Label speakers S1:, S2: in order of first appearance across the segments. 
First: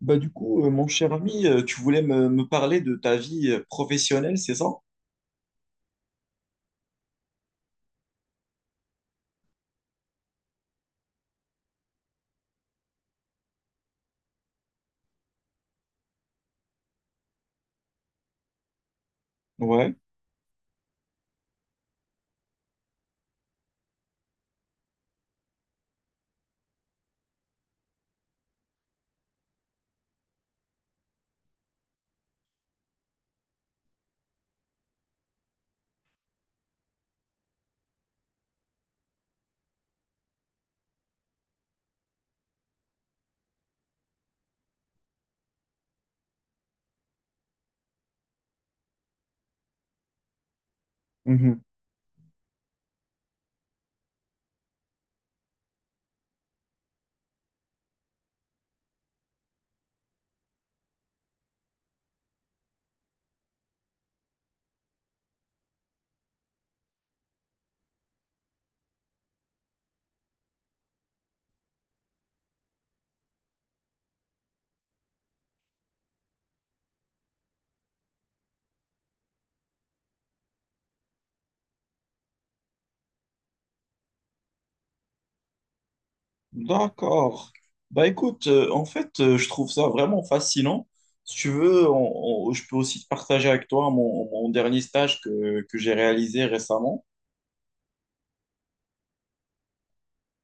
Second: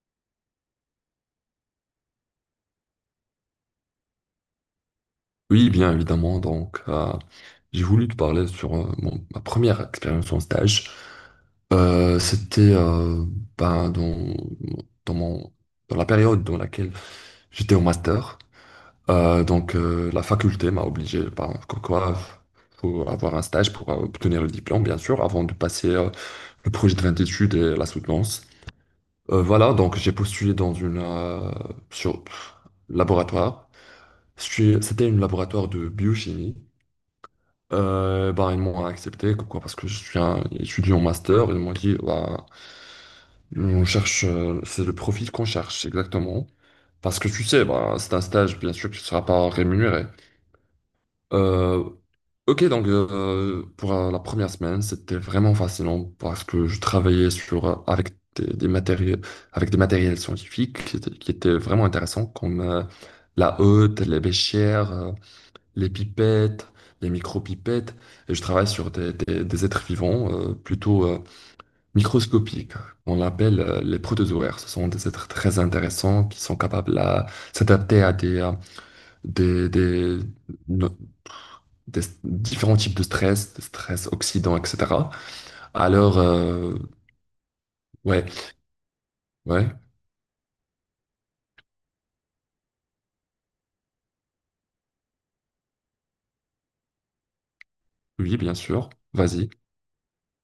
S1: Mon cher ami, tu voulais me parler de ta vie professionnelle, c'est ça?
S2: Oui, bien évidemment. J'ai voulu te parler sur ma première expérience en stage. C'était ben, dans, dans, mon, Dans la période dans laquelle j'étais au master.
S1: Ouais.
S2: La faculté m'a obligé, ben, comme quoi, faut avoir un stage pour obtenir le diplôme, bien sûr, avant de passer le projet de fin d'études et la soutenance. Voilà, donc j'ai postulé dans une sur laboratoire. C'était un laboratoire de biochimie. Bah, ils m'ont accepté, pourquoi? Parce que je suis un étudiant master, ils m'ont dit, bah, on cherche, c'est le profil qu'on cherche, exactement. Parce que tu sais, bah, c'est un stage, bien sûr, que tu ne seras pas rémunéré.
S1: Mhm.
S2: Euh, ok, donc pour la première semaine, c'était vraiment fascinant parce que je travaillais avec des matériels, avec des matériels scientifiques qui étaient vraiment intéressants, comme la hotte, les béchères, les pipettes, les micro-pipettes, et je travaille sur des êtres vivants plutôt microscopiques, on l'appelle les protozoaires. Ce sont des êtres très intéressants qui sont capables à s'adapter à des, des- no- des différents types de stress oxydants, etc. Alors, euh,
S1: D'accord. Bah
S2: ouais,
S1: écoute, en fait, je
S2: ouais,
S1: trouve ça vraiment fascinant. Si tu veux, je peux aussi te partager avec toi mon dernier stage que j'ai réalisé récemment.
S2: oui, bien sûr, vas-y.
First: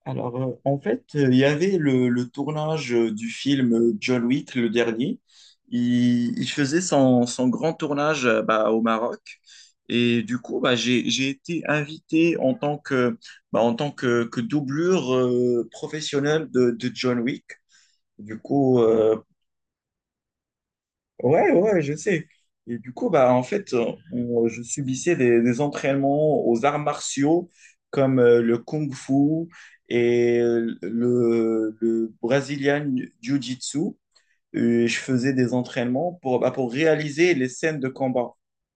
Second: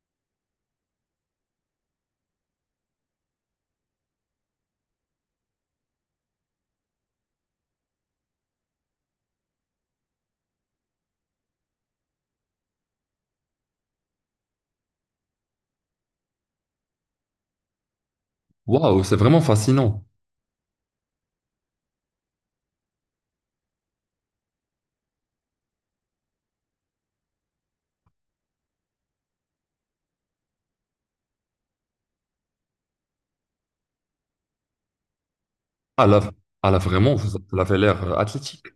S1: Alors, en fait, il y avait le tournage du film John Wick, le dernier. Il faisait son grand tournage au Maroc. Et du coup, bah, j'ai été invité en tant que, bah, en tant que doublure professionnelle de John Wick. Du coup,
S2: Waouh, c'est
S1: euh,
S2: vraiment fascinant.
S1: Ouais, ouais, je sais. Et du coup, bah, en fait, je subissais des entraînements aux arts martiaux comme le Kung Fu et le Brazilian Jiu-Jitsu. Et je faisais des
S2: Ah
S1: entraînements
S2: là,
S1: pour, bah,
S2: ah
S1: pour
S2: là, vraiment, ça
S1: réaliser
S2: ça
S1: les
S2: avait
S1: scènes de
S2: l'air
S1: combat.
S2: athlétique.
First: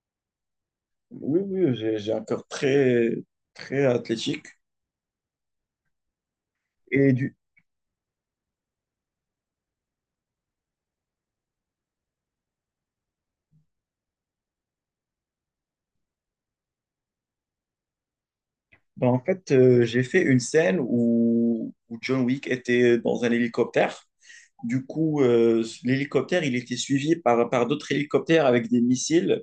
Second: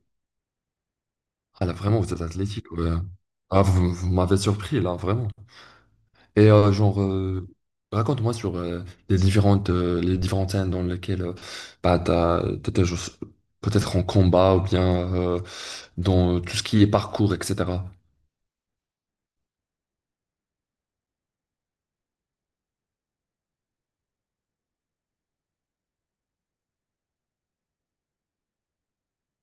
S1: Oui,
S2: Ah là,
S1: oui,
S2: vraiment,
S1: j'ai
S2: vous êtes
S1: un corps
S2: athlétique, ouais.
S1: très,
S2: Ah,
S1: très
S2: vous m'avez
S1: athlétique.
S2: surpris là, vraiment. Et
S1: Et du,
S2: raconte-moi sur les les différentes scènes dans lesquelles bah, t'étais juste peut-être en combat ou bien dans tout ce qui est parcours, etc.
S1: Bah, en fait, j'ai fait une scène où John Wick était dans un hélicoptère. Du coup, l'hélicoptère, il était suivi par d'autres hélicoptères avec des missiles.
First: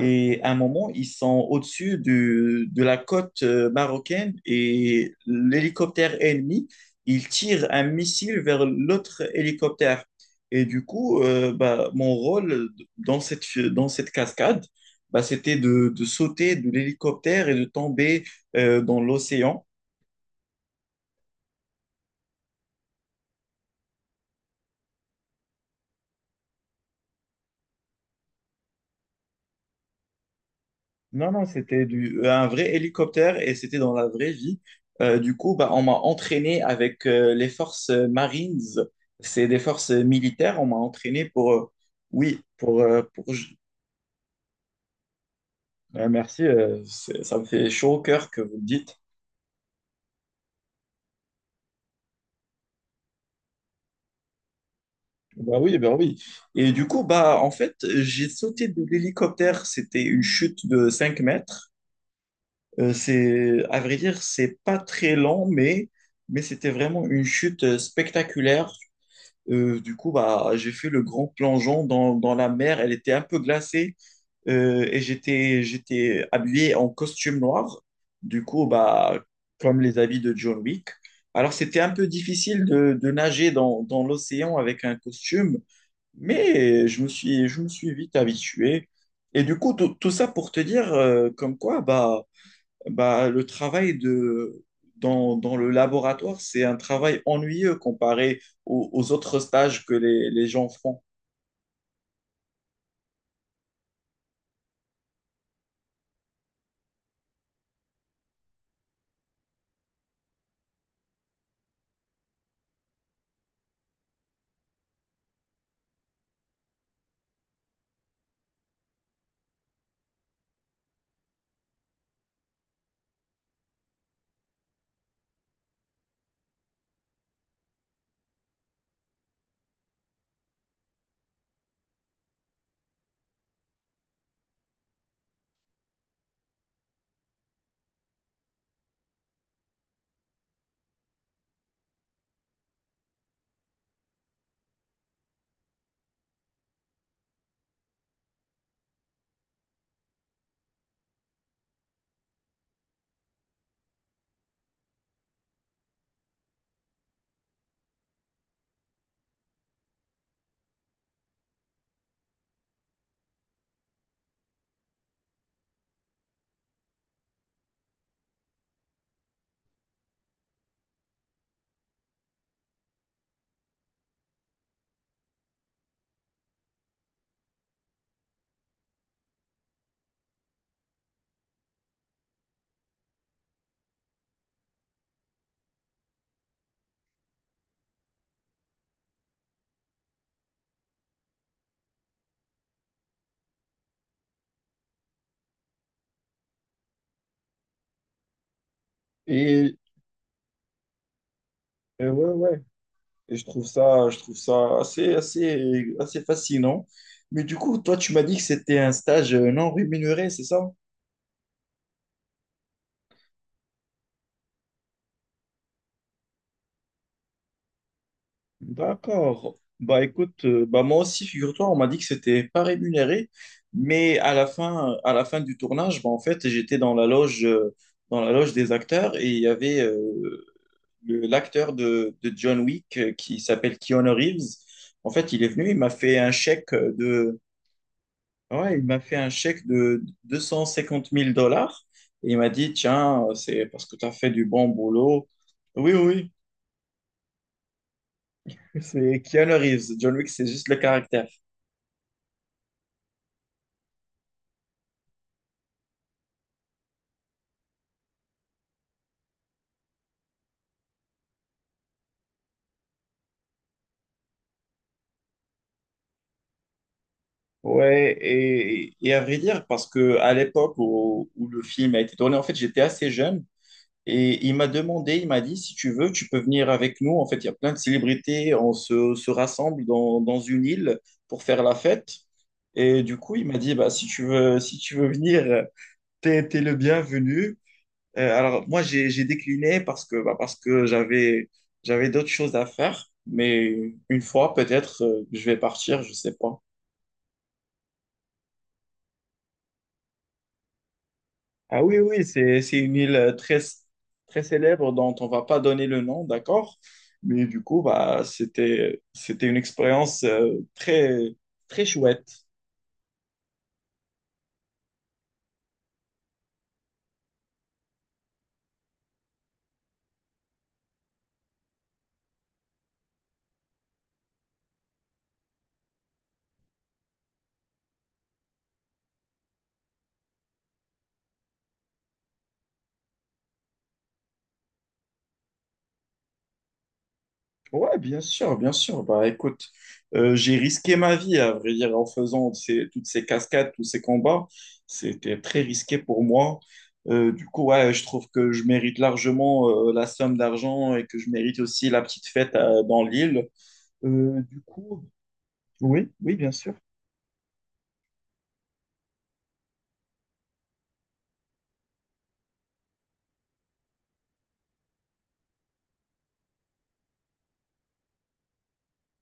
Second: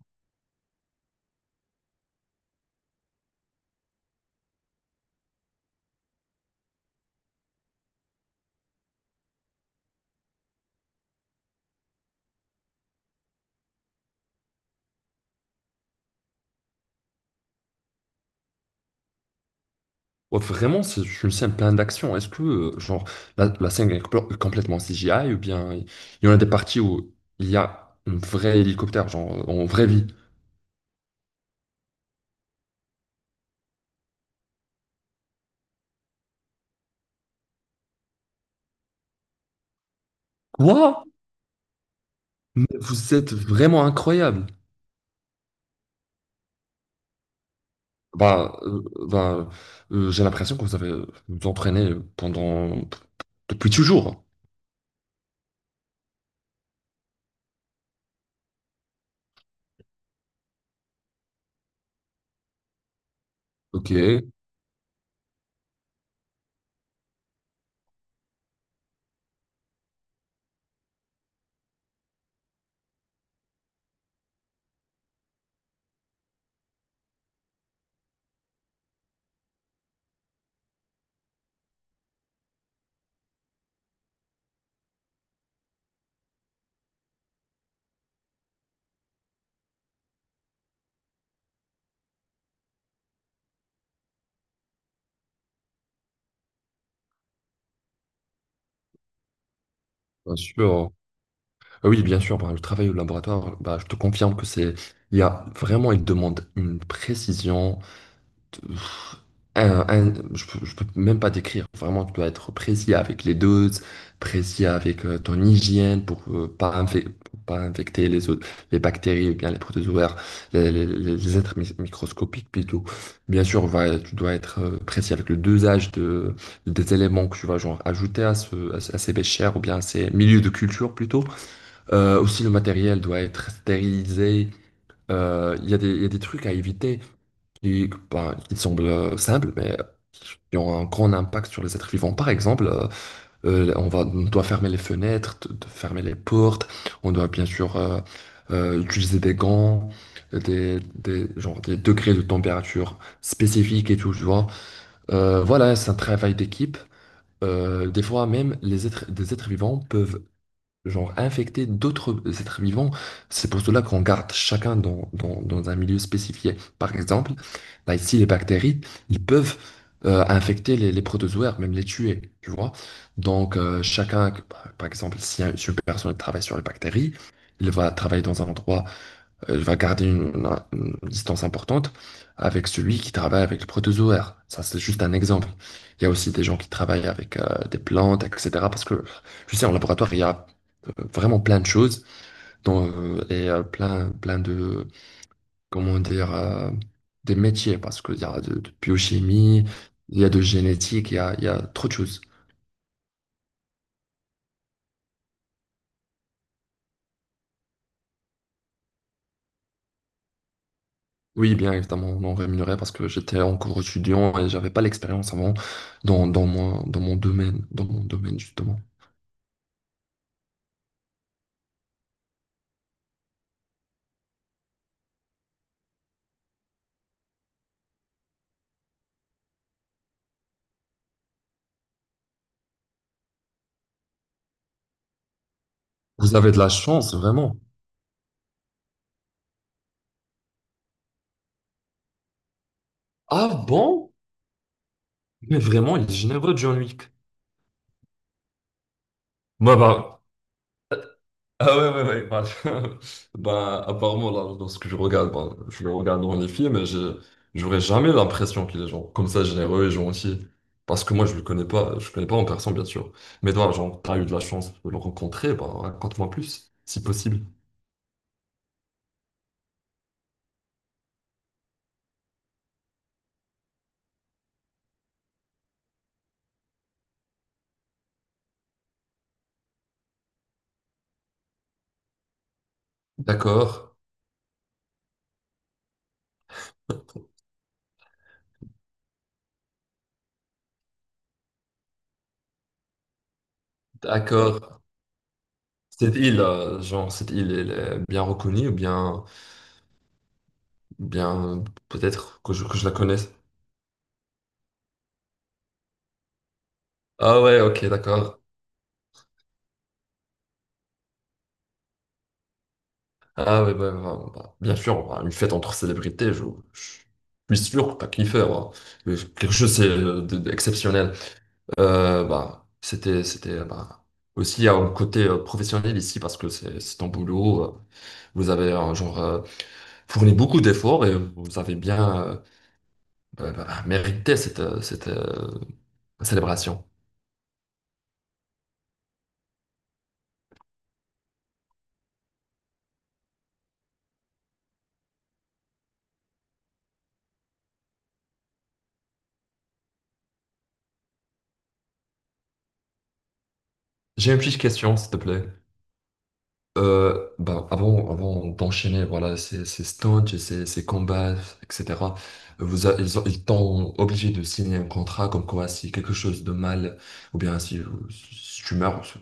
S1: Et à un moment, ils sont de la côte marocaine et l'hélicoptère ennemi, il tire un missile vers l'autre hélicoptère. Et du coup, bah, mon rôle dans cette cascade, bah, c'était de sauter de l'hélicoptère et de tomber dans l'océan.
S2: Ouais, vraiment, c'est une scène pleine d'action. Est-ce que genre la scène est complètement CGI ou bien il y en a des parties où il y a un vrai hélicoptère, genre en vraie vie?
S1: Non, non, un vrai hélicoptère et c'était dans la vraie vie. Du coup, bah, on m'a entraîné avec les forces Marines. C'est des forces militaires. On m'a
S2: Quoi?
S1: entraîné oui,
S2: Mais vous êtes vraiment incroyable.
S1: merci, c'est- ça me fait chaud au cœur que vous
S2: Bah,
S1: le
S2: euh,
S1: dites.
S2: bah, j'ai l'impression que vous avez vous entraîné pendant depuis toujours.
S1: Bah oui, bah oui. Et du coup, bah, en fait, j'ai sauté de l'hélicoptère. C'était une chute de 5 mètres. C'est, à
S2: Ok,
S1: vrai dire,
S2: bien
S1: c'est pas très lent, mais c'était vraiment une chute spectaculaire. Du coup, bah, j'ai fait le grand plongeon dans la mer. Elle était un peu glacée et j'étais habillé en costume noir. Du coup, bah, comme les habits de John Wick. Alors, c'était un peu difficile de nager dans l'océan avec un costume, mais je me suis vite habitué. Et du coup, tout ça pour te dire comme quoi, bah, bah, le travail de, dans, dans le laboratoire, c'est un travail ennuyeux comparé aux autres stages que les gens
S2: sûr.
S1: font.
S2: Ah oui, bien sûr. Bah, le travail au laboratoire, bah, je te confirme il y a vraiment, il demande une précision, pff, je peux même pas décrire. Vraiment, tu dois être précis avec les doses, précis avec ton hygiène pour pas, infec- pour pas infecter les autres, les bactéries ou bien les protozoaires, les êtres microscopiques plutôt. Bien sûr, tu dois être précis avec le dosage des éléments que tu vas genre ajouter à ces béchères ou bien à ces milieux de culture plutôt. Aussi, le matériel doit être stérilisé. Il y a il y a des trucs à éviter qui, bah, qui semblent simples, mais qui ont un grand impact sur les êtres vivants. Par exemple, on doit fermer les fenêtres, fermer les portes, on doit bien sûr utiliser des gants, genre des degrés de température spécifiques et tout, tu vois. Voilà, c'est un travail d'équipe. Des fois même, des êtres vivants peuvent genre infecter d'autres êtres vivants. C'est pour cela qu'on garde chacun dans un milieu spécifié. Par exemple, là ici, les bactéries, ils peuvent infecter les protozoaires, même les tuer, tu vois. Chacun, par exemple, si une personne travaille sur les bactéries, il va travailler dans un endroit va garder une distance importante avec celui qui travaille avec le protozoaire. Ça, c'est juste un exemple. Il y a aussi des gens qui travaillent avec des plantes, etc. Parce que, tu sais, en laboratoire, il y a vraiment plein de choses dont, et plein, plein de, comment dire, des métiers. Parce qu'il y a de biochimie,
S1: Et,
S2: il y a de génétique, il y a trop de
S1: et
S2: choses.
S1: ouais, ouais. Et je trouve ça assez, assez, assez fascinant. Mais du coup, toi, tu m'as dit que c'était un stage non rémunéré, c'est ça?
S2: Oui, bien évidemment, non rémunéré parce que j'étais encore étudiant et j'avais pas l'expérience avant dans mon domaine justement.
S1: D'accord. Bah écoute, bah moi aussi, figure-toi, on m'a dit que c'était pas rémunéré, mais à la fin du tournage, bah en fait, j'étais dans la loge des acteurs et il y avait l'acteur de John Wick qui s'appelle Keanu Reeves. En fait, il est venu, il m'a fait un
S2: Vous avez de la
S1: chèque
S2: chance,
S1: de,
S2: vraiment.
S1: ouais, il m'a fait un chèque de 250 000 $ et il m'a dit, tiens,
S2: Ah
S1: c'est parce que tu as
S2: bon?
S1: fait du bon boulot.
S2: Mais
S1: Oui,
S2: vraiment, il est
S1: oui,
S2: généreux, John Wick.
S1: oui, c'est Keanu
S2: Bah,
S1: Reeves. John
S2: bah.
S1: Wick, c'est juste le caractère.
S2: Ah ouais, ouais, ouais. Bah, bah, apparemment, là, lorsque je regarde, bah, je le regarde dans les films, j'aurais jamais l'impression qu'il est genre comme ça généreux et gentil. Parce que moi, je le connais pas en personne, bien sûr. Mais toi, genre, t'as eu de la chance de le rencontrer, bah, raconte-moi plus, si possible.
S1: Ouais, et à vrai dire, parce que à l'époque où le film a été tourné, en fait, j'étais assez jeune. Et il m'a demandé, il m'a dit, si tu veux, tu peux venir avec nous. En fait, il y a plein de célébrités, se rassemble dans une île pour faire la fête. Et du coup, il m'a dit, bah,
S2: D'accord,
S1: si tu veux, si tu veux venir, t'es le bienvenu. Alors, moi, j'ai décliné parce que, bah, parce que j'avais d'autres choses à faire. Mais une fois,
S2: d'accord.
S1: peut-être, je vais partir, je
S2: Cette
S1: sais
S2: île,
S1: pas.
S2: cette île, elle est bien reconnue ou bien, bien,
S1: Ah oui, oui,
S2: peut-être que que
S1: c'est
S2: je la
S1: une île
S2: connais.
S1: très, très célèbre dont on va pas donner le nom, d'accord?
S2: Ah
S1: Mais
S2: ouais,
S1: du coup,
S2: ok,
S1: bah,
S2: d'accord.
S1: c'était une expérience très, très chouette.
S2: Ah ouais, bah, bien sûr, bah, une fête entre célébrités, je suis sûr que t'as kiffé, bah. Mais quelque chose c'est, d'exceptionnel. C'était, bah, aussi un côté professionnel ici parce que c'est ton boulot. Vous avez fourni beaucoup d'efforts et vous avez bien mérité cette célébration.
S1: Ouais, bien sûr, bien sûr. Bah, écoute, j'ai risqué ma vie, à vrai dire, en faisant ces- toutes ces cascades, tous ces combats. C'était très risqué pour moi. Du coup, ouais, je trouve que je mérite largement la somme d'argent et que je mérite aussi la petite fête dans l'île.
S2: J'ai une
S1: Euh, du
S2: petite question,
S1: coup,
S2: s'il te plaît.
S1: oui, oui, bien sûr.
S2: Avant d'enchaîner, voilà, ces stunts et ces combats, etc., vous a- ils ont- ils t'ont obligé de signer un contrat comme quoi si quelque chose de mal, ou bien si, si tu meurs, je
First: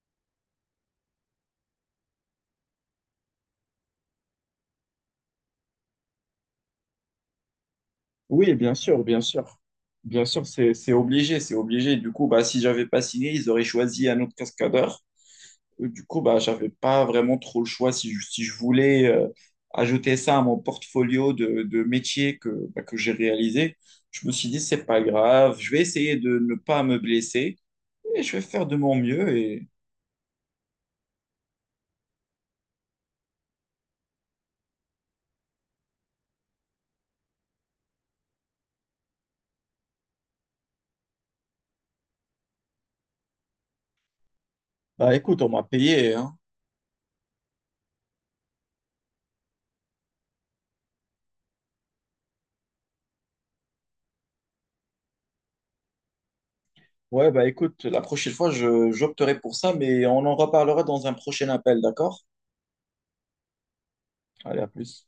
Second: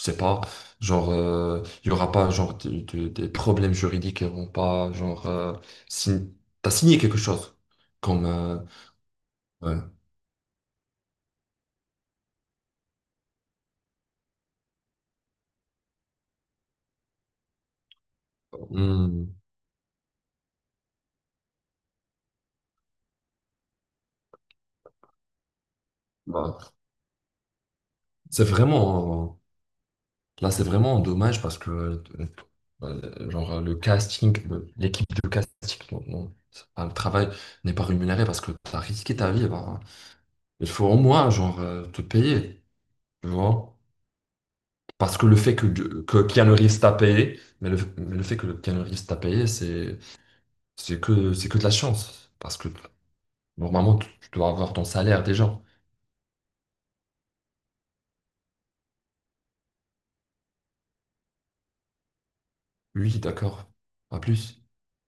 S2: sais pas, genre, il y aura pas, genre, des problèmes juridiques, ils vont pas, genre, sign- t'as signé quelque chose, comme,
S1: Oui, bien sûr, bien sûr.
S2: ouais.
S1: Bien sûr, c'est obligé, c'est obligé. Du coup, bah, si j'avais pas signé, ils auraient choisi un autre cascadeur. Du coup, bah, j'avais pas vraiment trop le choix si si je voulais
S2: Hmm,
S1: ajouter ça à mon portfolio de métier que, bah, que j'ai réalisé. Je me suis dit, c'est pas grave, je vais essayer de ne
S2: bah,
S1: pas me blesser et je vais
S2: c'est
S1: faire de mon mieux.
S2: vraiment,
S1: Et
S2: là, c'est vraiment dommage parce que genre le casting, l'équipe de casting, non, non, c'est pas- le travail n'est pas rémunéré parce que tu as risqué ta vie. Bah, il faut au moins genre te payer, tu vois.
S1: bah,
S2: Parce que le
S1: écoute, on
S2: fait
S1: m'a payé,
S2: que
S1: hein.
S2: Keanu Reeves t'a payé, mais mais le fait que Keanu Reeves t'a payé, c'est que de la chance. Parce que normalement, tu dois avoir ton salaire déjà.
S1: Ouais, bah, écoute, la prochaine fois, j'opterai pour ça, mais on en reparlera dans un prochain appel, d'accord?
S2: Oui, d'accord, pas
S1: Allez,
S2: plus.
S1: à plus.